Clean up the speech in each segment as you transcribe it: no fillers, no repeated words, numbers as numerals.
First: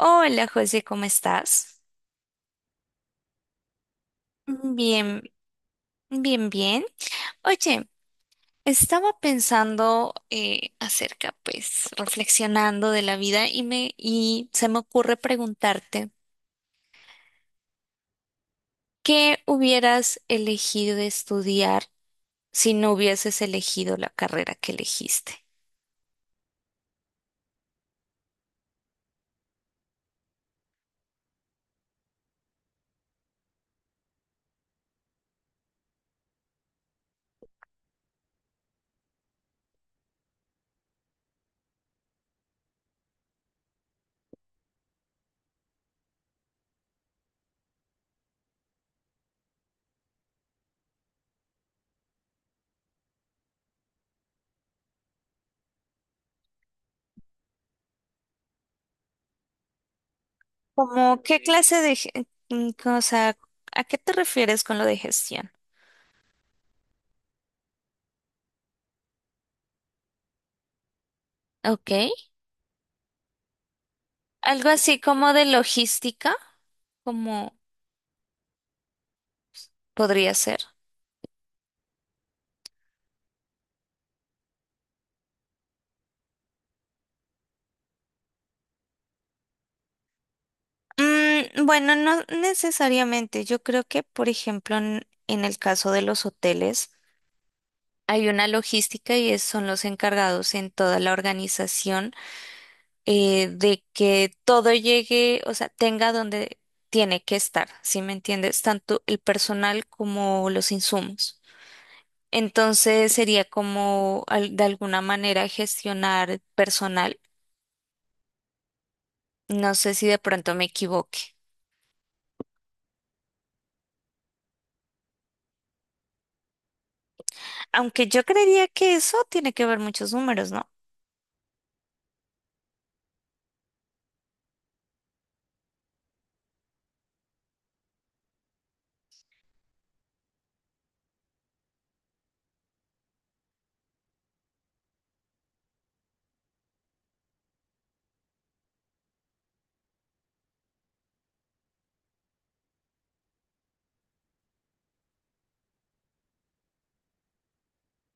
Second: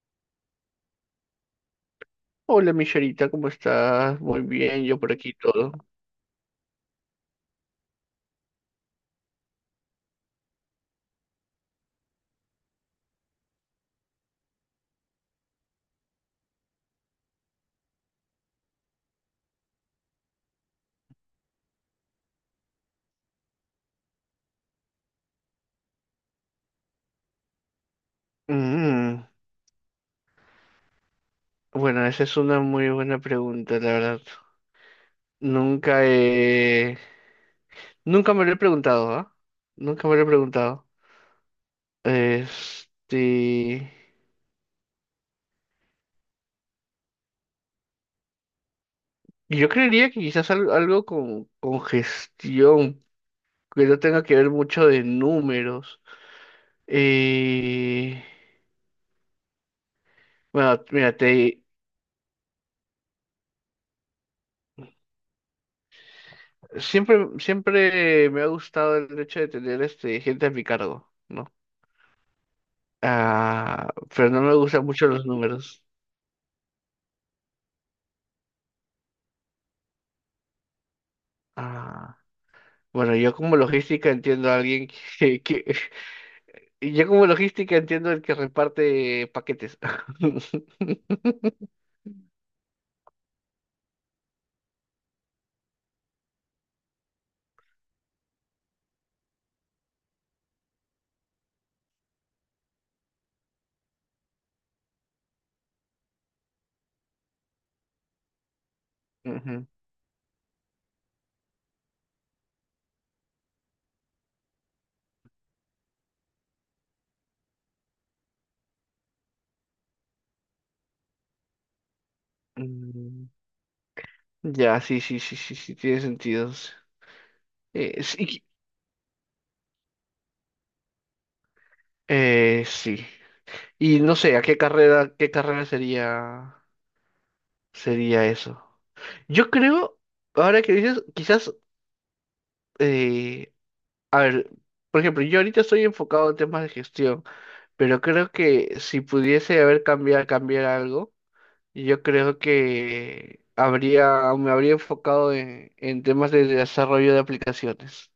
Hola José, ¿cómo estás? Hola, Michelita, ¿cómo estás? Muy bien, yo por Bien, aquí todo. bien, bien. Oye, estaba pensando acerca, pues, reflexionando de la vida y me y se me ocurre preguntarte, ¿qué hubieras elegido de estudiar si no hubieses elegido la carrera que elegiste? Mm, bueno, esa es una muy buena pregunta, la verdad. Nunca he... Nunca me lo he preguntado, ¿ah? Nunca me lo he preguntado. Este... Yo creería que quizás algo con gestión, que no tenga que ver mucho de números. Eh... Bueno, mira, Como, ¿qué clase de, o a qué te refieres con lo de gestión? siempre me ha gustado el hecho de tener este, gente a mi cargo, ¿no? Ok, Ah, pero no me algo gustan así mucho los como de números. logística, como podría ser. Ah, bueno, yo como logística entiendo a alguien que, que- yo como logística entiendo el que reparte paquetes. Mm, bueno, no necesariamente. Yo creo que, por ejemplo, en el caso de los hoteles, hay una logística y son los encargados en toda la organización de que todo llegue, o sea, tenga donde tiene que estar, ¿sí me entiendes? Tanto el Ujú. personal como los insumos. Entonces sería como de alguna manera gestionar personal. No sé si de pronto me equivoque. Mm, Ya, sí, sí, sí, sí, sí, tiene sentido. Aunque yo Sí, creería que eso tiene que ver muchos números, ¿no? Sí. Y no sé, ¿a qué carrera sería, sería eso? Yo creo, ahora que dices, quizás, eh, a ver, por ejemplo, yo ahorita estoy enfocado en temas de gestión. Pero creo que si pudiese haber cambiado, cambiar algo, yo creo que habría, me habría enfocado en temas de desarrollo de aplicaciones.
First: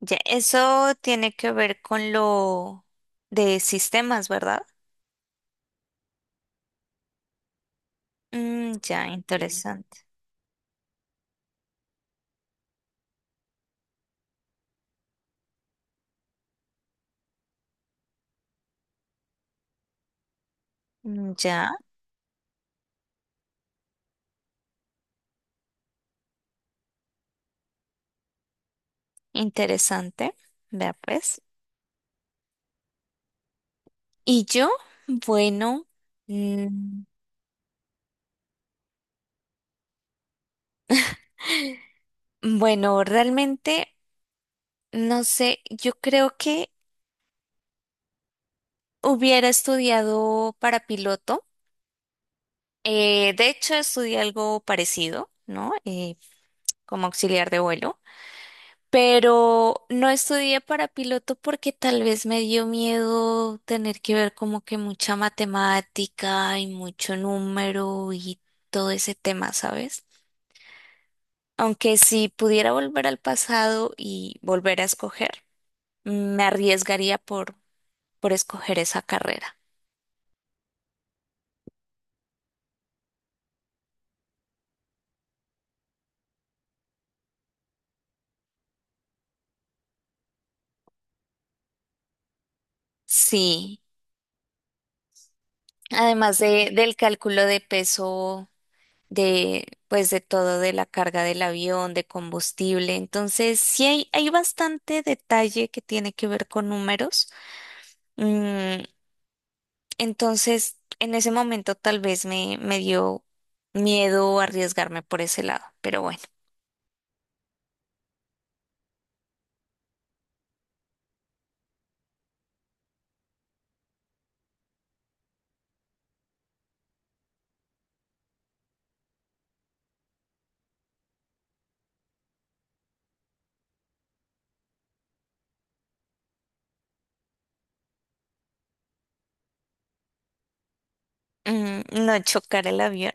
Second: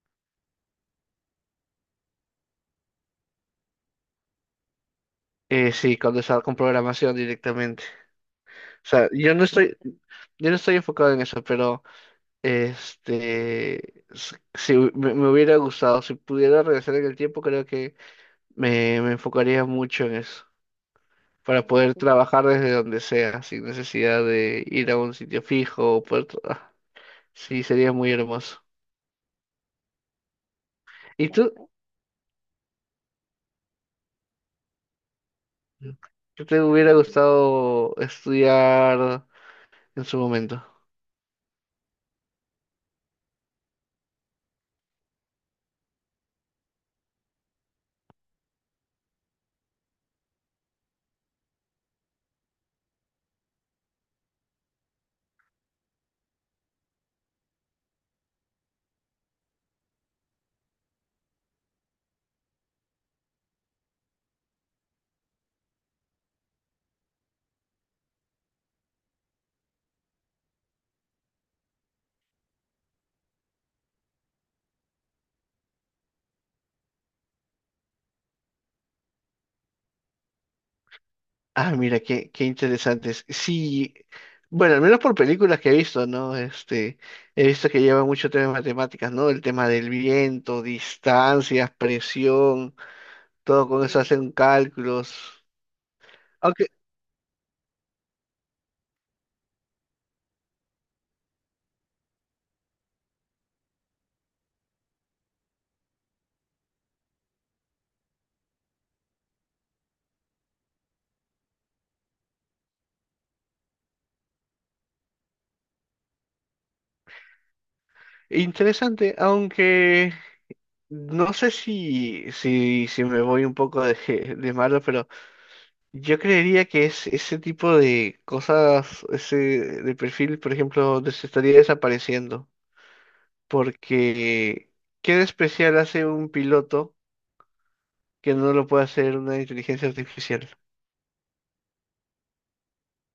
Ya, eso tiene que ver con lo de sistemas, ¿verdad? Sí, con, con programación directamente. Mm, O ya, sea, sí, yo no estoy, interesante. yo no estoy enfocado en eso, pero este, s- si hu- me hubiera gustado, si pudiera regresar en el tiempo, creo que me enfocaría mucho en eso, Mm, para ya, poder trabajar desde donde sea, sin necesidad de ir a un sitio fijo o poder Sí, sería muy hermoso. interesante. Vea ¿Y pues. tú? ¿Y yo? Bueno, ¿Qué te hubiera mm, gustado estudiar en su momento? bueno, realmente no sé, yo creo que hubiera estudiado para piloto. De hecho, estudié algo parecido, ¿no? Como auxiliar de vuelo. Pero no estudié para piloto porque tal vez me dio miedo tener que ver como que mucha matemática y mucho número y todo ese tema, ¿sabes? Aunque si pudiera volver al pasado y volver a escoger, me arriesgaría por escoger esa carrera. Ah, mira, qué interesantes. Sí, bueno, al menos por películas que he visto, ¿no? Este, he visto que lleva mucho tema de matemáticas, ¿no? El tema del viento, distancias, presión, todo Sí, con eso hacen cálculos. además Aunque, del cálculo de peso de pues de todo, de la carga del avión, de combustible. Entonces, hay bastante detalle que tiene que ver con números. Mm, entonces, en ese momento tal vez me dio miedo arriesgarme por ese lado, pero bueno, interesante, aunque no sé si me voy un poco de, de malo, pero yo creería que es ese tipo de cosas, ese de perfil, por ejemplo, estaría desapareciendo, porque ¿qué de especial hace un piloto que no lo puede hacer una inteligencia artificial? mm, no chocar el avión.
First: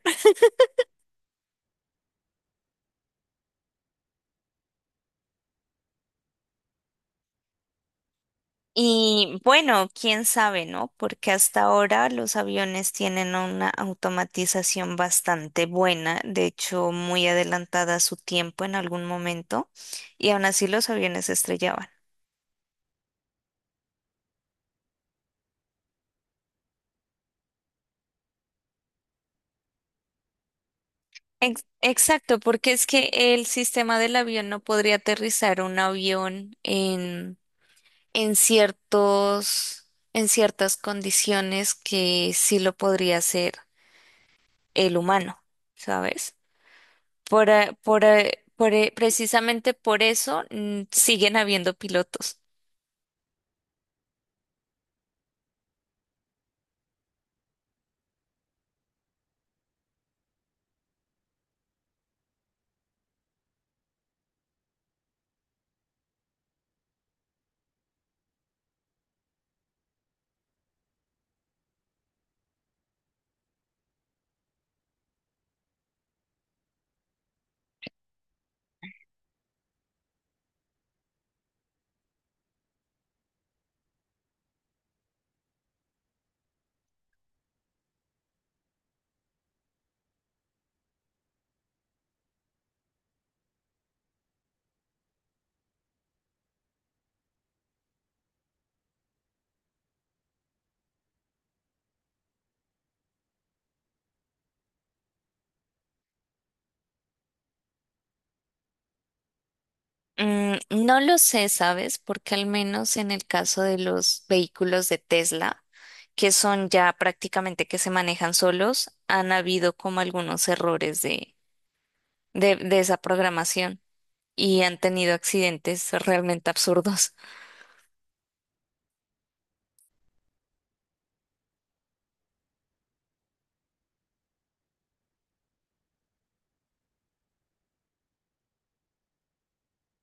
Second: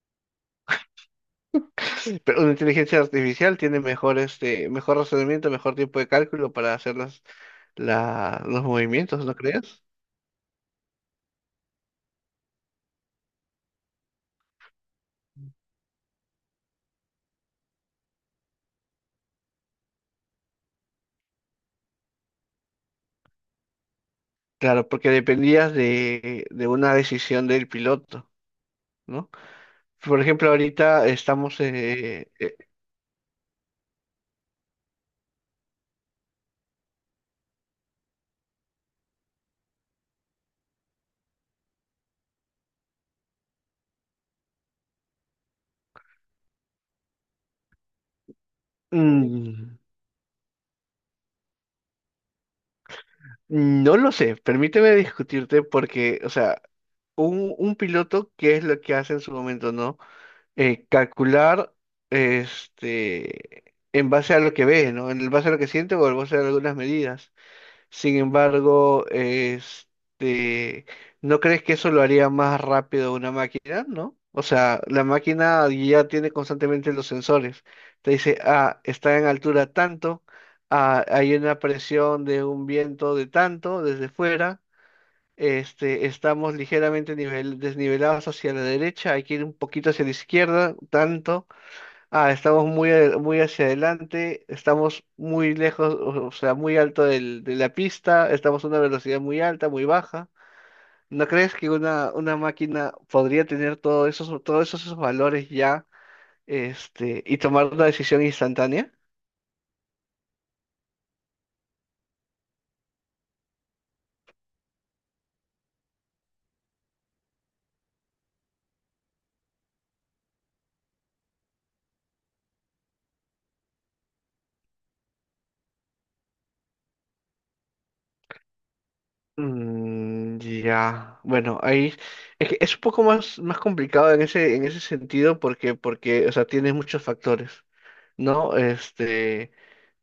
Pero una inteligencia artificial tiene mejor, este, mejor razonamiento, mejor tiempo de cálculo para hacer las, los movimientos, ¿no Y crees? bueno, quién sabe, ¿no? Porque hasta ahora los aviones tienen una automatización bastante buena, de hecho muy adelantada a su tiempo en algún momento, y aún así los aviones se estrellaban. Claro, porque dependías de una decisión del piloto, ¿no? Por ejemplo, ahorita estamos... eh, Exacto, porque es que el sistema del avión no podría aterrizar un avión en ciertos, en ciertas condiciones que sí lo podría hacer el humano, ¿sabes? Por, precisamente por eso mm, siguen habiendo pilotos. No lo sé, permíteme discutirte porque, o sea, un piloto, ¿qué es lo que hace en su momento, no? Calcular, este, en base a lo que ve, ¿no? En base a lo que siente o en base a algunas medidas. Sin embargo, este, ¿no crees que eso lo haría más rápido una máquina, no? O sea, la máquina ya tiene constantemente los sensores. Te dice, ah, está en altura tanto, ah, hay una presión de un viento de tanto desde fuera, este, estamos ligeramente nivel, desnivelados hacia la derecha, hay que ir un poquito hacia la izquierda, tanto. Ah, estamos muy, muy hacia adelante, estamos muy lejos, o sea, muy alto de la pista, estamos a una velocidad muy alta, muy baja. ¿No crees que una máquina podría tener todos esos, todos esos valores ya, este, y tomar una decisión instantánea? Mm, no lo sé, ¿sabes? Porque al menos en el caso de los vehículos de Tesla, que son ya prácticamente que se manejan solos, han habido como algunos errores de esa programación y han tenido accidentes realmente absurdos. Ya, bueno, ahí es que es un poco más, más complicado en ese sentido porque, o sea, tienes muchos factores, ¿no? Este,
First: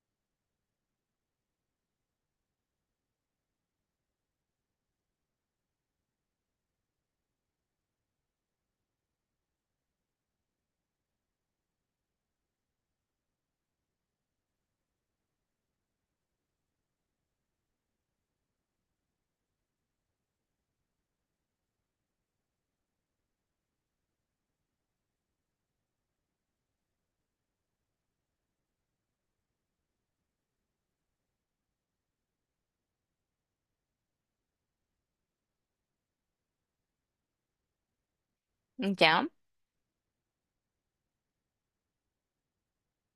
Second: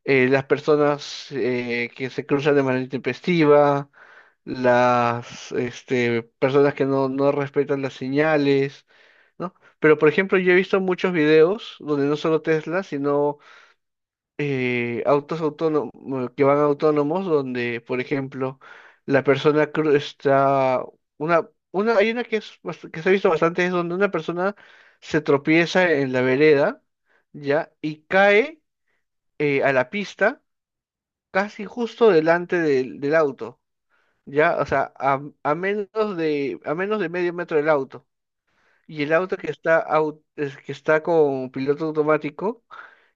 las personas que se cruzan de manera intempestiva, las este, personas que no, no respetan las señales, ¿no? Pero, por ejemplo, yo he visto muchos videos donde no solo Tesla, sino autos autónomos bueno, que van autónomos, donde, por ejemplo, la persona está una, hay una que es que se ha visto bastante, es donde una persona se tropieza en la vereda, ¿ya? Y cae a la pista casi justo delante del, del auto, ¿ya? O sea, a menos de medio metro del auto. Y el Ya, auto que está, es que está con piloto automático,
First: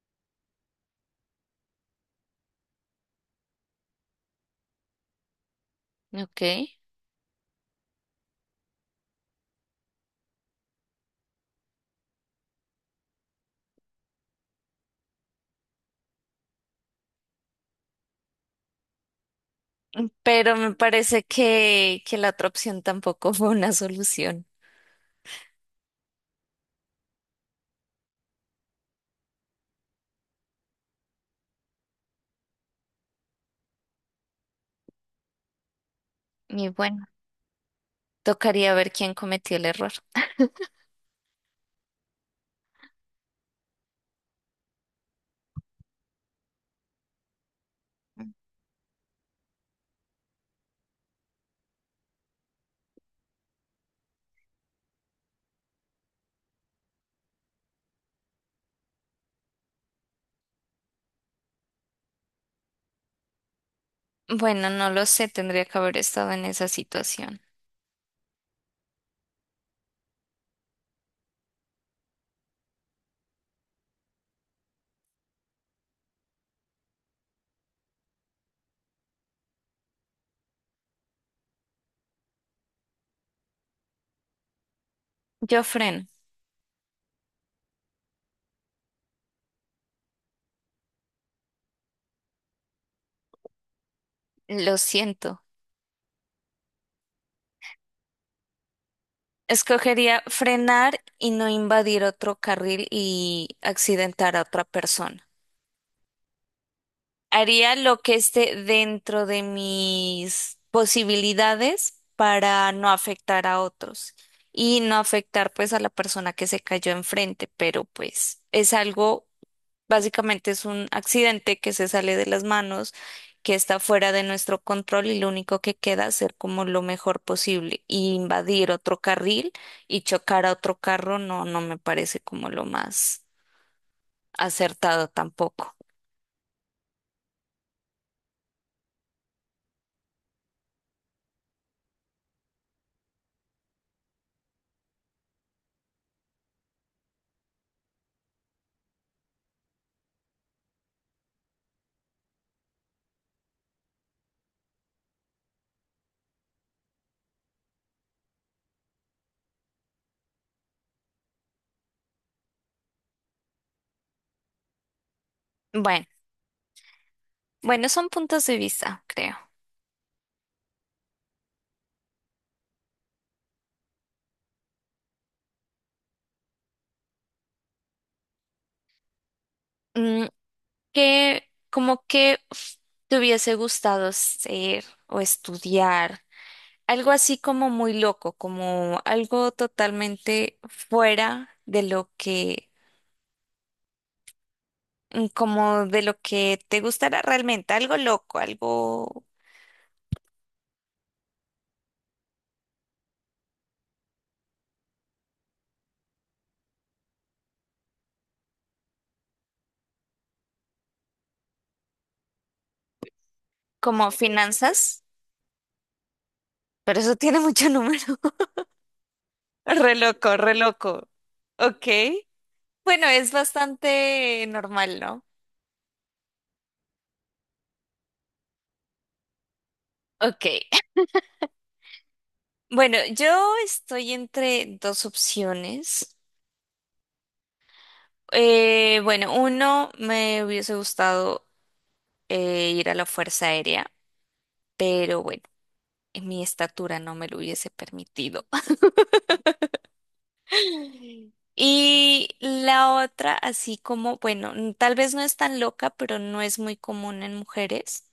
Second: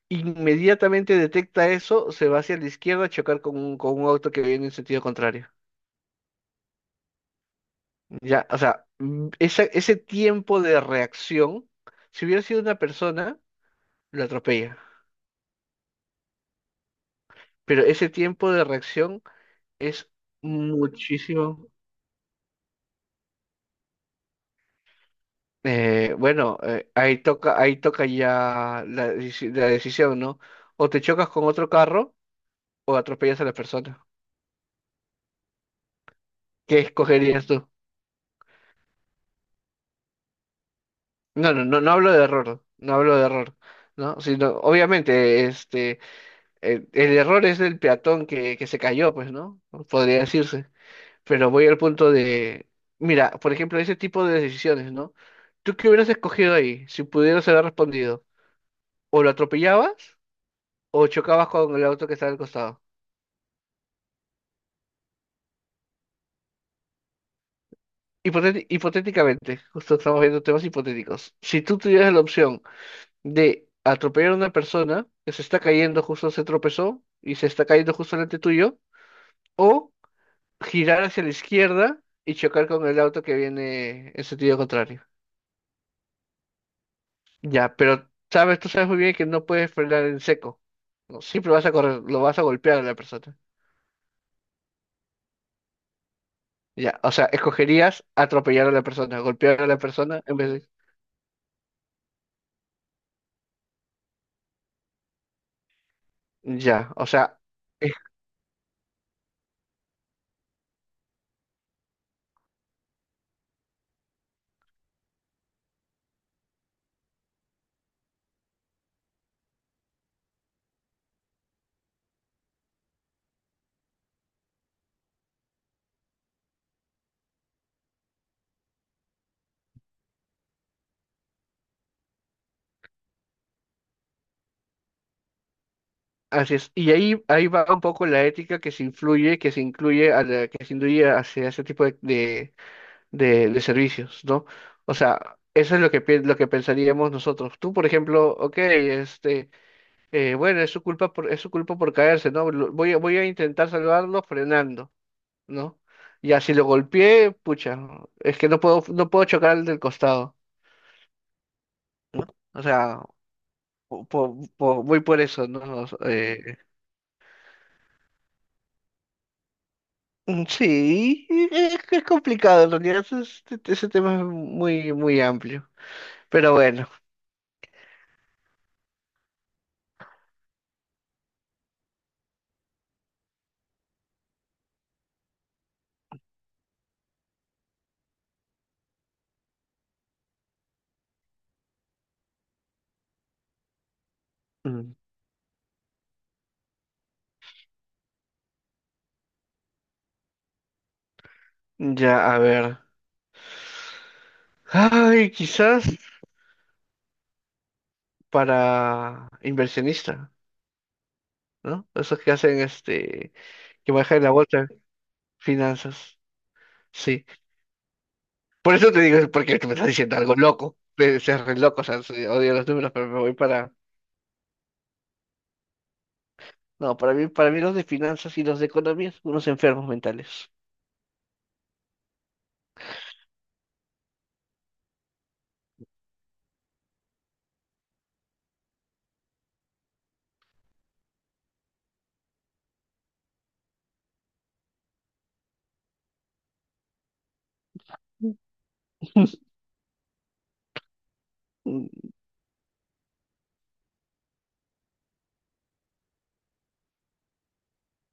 inmediatamente detecta eso, se va hacia la izquierda a chocar con un auto que viene en sentido contrario. ok. Ya, o sea, ese tiempo de reacción, si hubiera sido una persona, lo atropella. Pero ese tiempo de reacción es Pero me parece muchísimo. Que la otra opción tampoco fue una solución. Bueno, ahí toca ya la, la decisión, ¿no? O te chocas con otro carro o atropellas a la persona. Y ¿Qué bueno. escogerías tú? Tocaría ver quién cometió el error. No, no hablo de error, no hablo de error, ¿no? Sino, obviamente, este, el error es del peatón que se cayó, pues, ¿no? Podría decirse. Pero voy al punto de, mira, por ejemplo, ese tipo de decisiones, ¿no? ¿Tú qué hubieras escogido ahí si pudieras haber respondido? ¿O lo atropellabas o chocabas con el auto que estaba al costado? Bueno, no lo sé, tendría que haber estado en esa situación. Hipotéticamente, justo estamos viendo temas hipotéticos. Si tú tuvieras la opción de atropellar a una persona que se está cayendo, justo se tropezó y se está cayendo justo delante tuyo, o girar hacia la izquierda y chocar con el auto que viene en sentido contrario. Yo freno, Ya, pero sabes, tú sabes muy bien que no puedes frenar en seco. No, siempre vas a correr, lo vas a golpear a la persona. lo siento. Ya, o sea, escogerías atropellar a la persona, golpear a la Escogería persona en vez de... frenar y no invadir otro carril y accidentar a otra persona. Ya, o sea... Haría lo que esté dentro de mis posibilidades para no afectar a otros y no afectar pues a la persona que se cayó enfrente, pero pues es algo. Básicamente es un accidente que se sale de las manos, que está fuera de nuestro control y lo único que queda es ser como lo mejor posible. Y invadir otro carril y chocar a otro carro no, no me parece como lo más acertado tampoco. Así es. Y ahí va un poco la ética que se influye, que se incluye a la, que se induye hacia ese tipo de, de servicios, ¿no? O sea, eso es lo que, lo que pensaríamos nosotros. Tú, por ejemplo, ok, este, bueno, es su culpa por, es su culpa por caerse, ¿no? Voy a, voy a intentar salvarlo frenando, ¿no? Ya si lo golpeé, pucha, ¿no? Es que no puedo, no puedo chocar al del costado. O sea, voy por eso, ¿no? Bueno, bueno, son puntos de vista, creo. Sí, es, que es complicado, en realidad ese, ese tema es muy, muy amplio. Pero bueno, Mm, ¿qué, como que uf, te hubiese gustado ser o estudiar? Algo así como muy loco, como algo totalmente fuera de lo que, mm, mm, como de lo que te gustará realmente, algo loco, algo ya, a ver. Ay, quizás para inversionista, ¿no? Esos que hacen este, que como manejan la bolsa, finanzas, finanzas. pero eso Sí. tiene mucho número. Por eso te digo, es porque me estás Re diciendo algo loco, re loco. loco. Debe ser re loco, o Ok. sea, sí, odio los números, Bueno, pero me es voy para. bastante normal, ¿no? No, para mí los de finanzas y los de economía son unos enfermos Ok. mentales. Bueno, yo estoy entre dos opciones. Bueno, uno me hubiese gustado ir a la Fuerza Aérea, pero bueno, mi estatura no me lo hubiese permitido. Y la otra, así como, bueno, tal vez no es tan loca, pero no es muy común en mujeres.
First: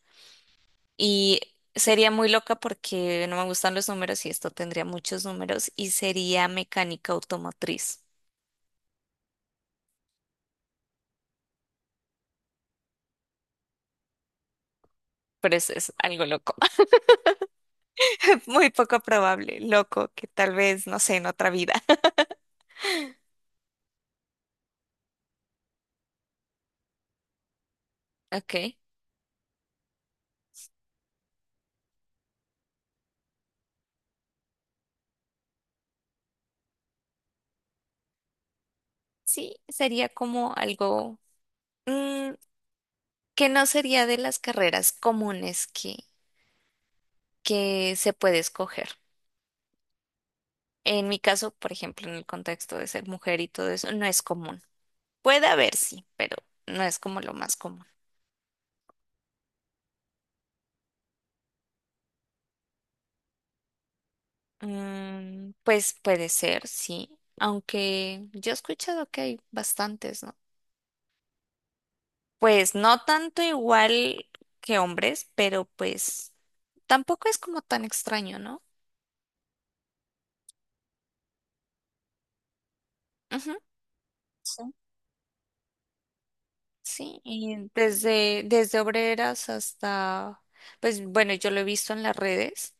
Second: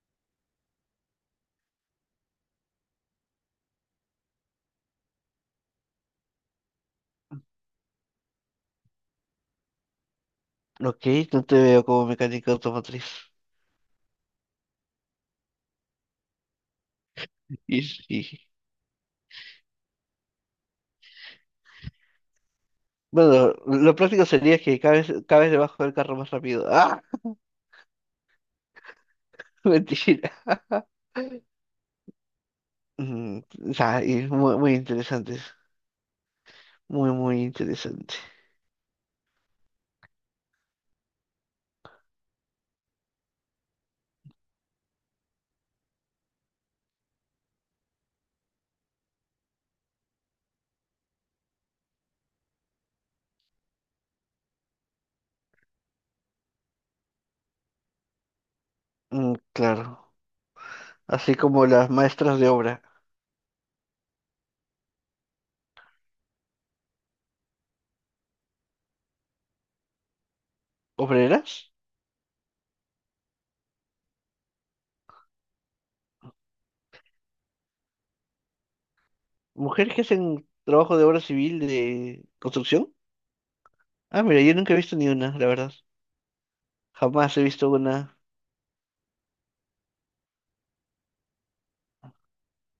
Y sería muy loca porque no me gustan los números y esto tendría muchos números y sería mecánica automotriz. Ok, no te veo como mecánico automotriz. Pero eso es algo loco, Y, y- muy poco probable, loco, que tal vez, no sé, en otra vida. Bueno, lo práctico sería que cabes, cabes debajo del carro más rápido. ¡Ah! Ok. Mentira. Mm, o sea, y muy, muy interesantes. Muy, muy interesante. Sí, sería como algo mm, que no sería de las carreras comunes que se puede escoger. En mi caso, por ejemplo, en el contexto de ser mujer y todo eso, no es común. Puede haber, sí, pero no es como lo más común. Claro. Así como las maestras de obra. Mm, pues puede ser, sí, aunque yo he escuchado que hay bastantes, ¿no? ¿Obreras? Pues no tanto igual que hombres, pero pues tampoco es como tan extraño, ¿no? ¿Mujeres que hacen trabajo de obra civil de construcción? Ujú. Ah, mira, yo Sí. nunca he visto ni una, la verdad. Sí, Jamás he y visto una. Desde obreras hasta, pues bueno, yo lo he visto en las redes.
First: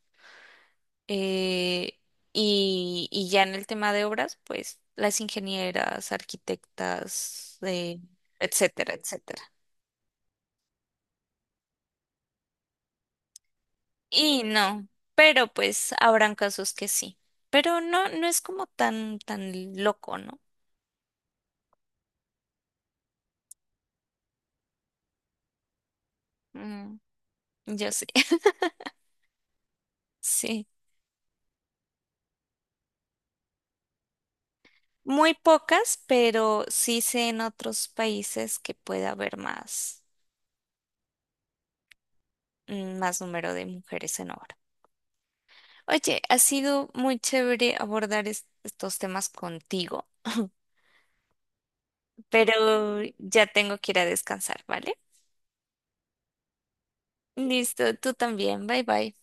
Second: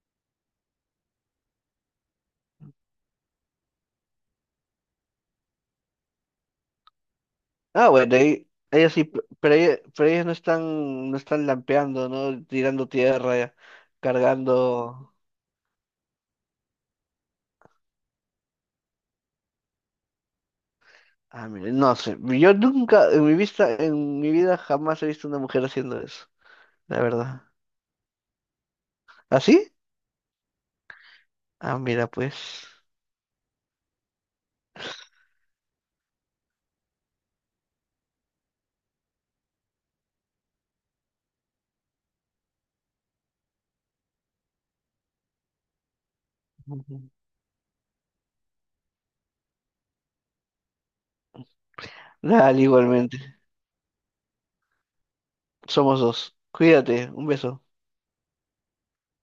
Eh, y ya en el tema de obras, pues las ingenieras, arquitectas, Ah, bueno, etcétera, ellas sí, etcétera. Pero ellas no están, no están lampeando, ¿no? Tirando tierra, Y no, cargando. pero pues habrán casos que sí. Pero no, no es como tan, tan loco, ¿no? Ah, mira, no sé. Yo nunca, en mi vista, en mi vida jamás he visto una mujer haciendo eso, Mm, la verdad. yo sí, ¿Así? sí. Ah, mira, pues. Muy pocas, pero sí sé en otros países que puede haber más, mm, más número de mujeres en obra. Oye, ha sido Ujú. muy chévere abordar estos temas contigo, Dale, pero igualmente. ya tengo que ir a descansar, ¿vale? Somos dos. Cuídate, un beso. Listo, tú también, bye bye.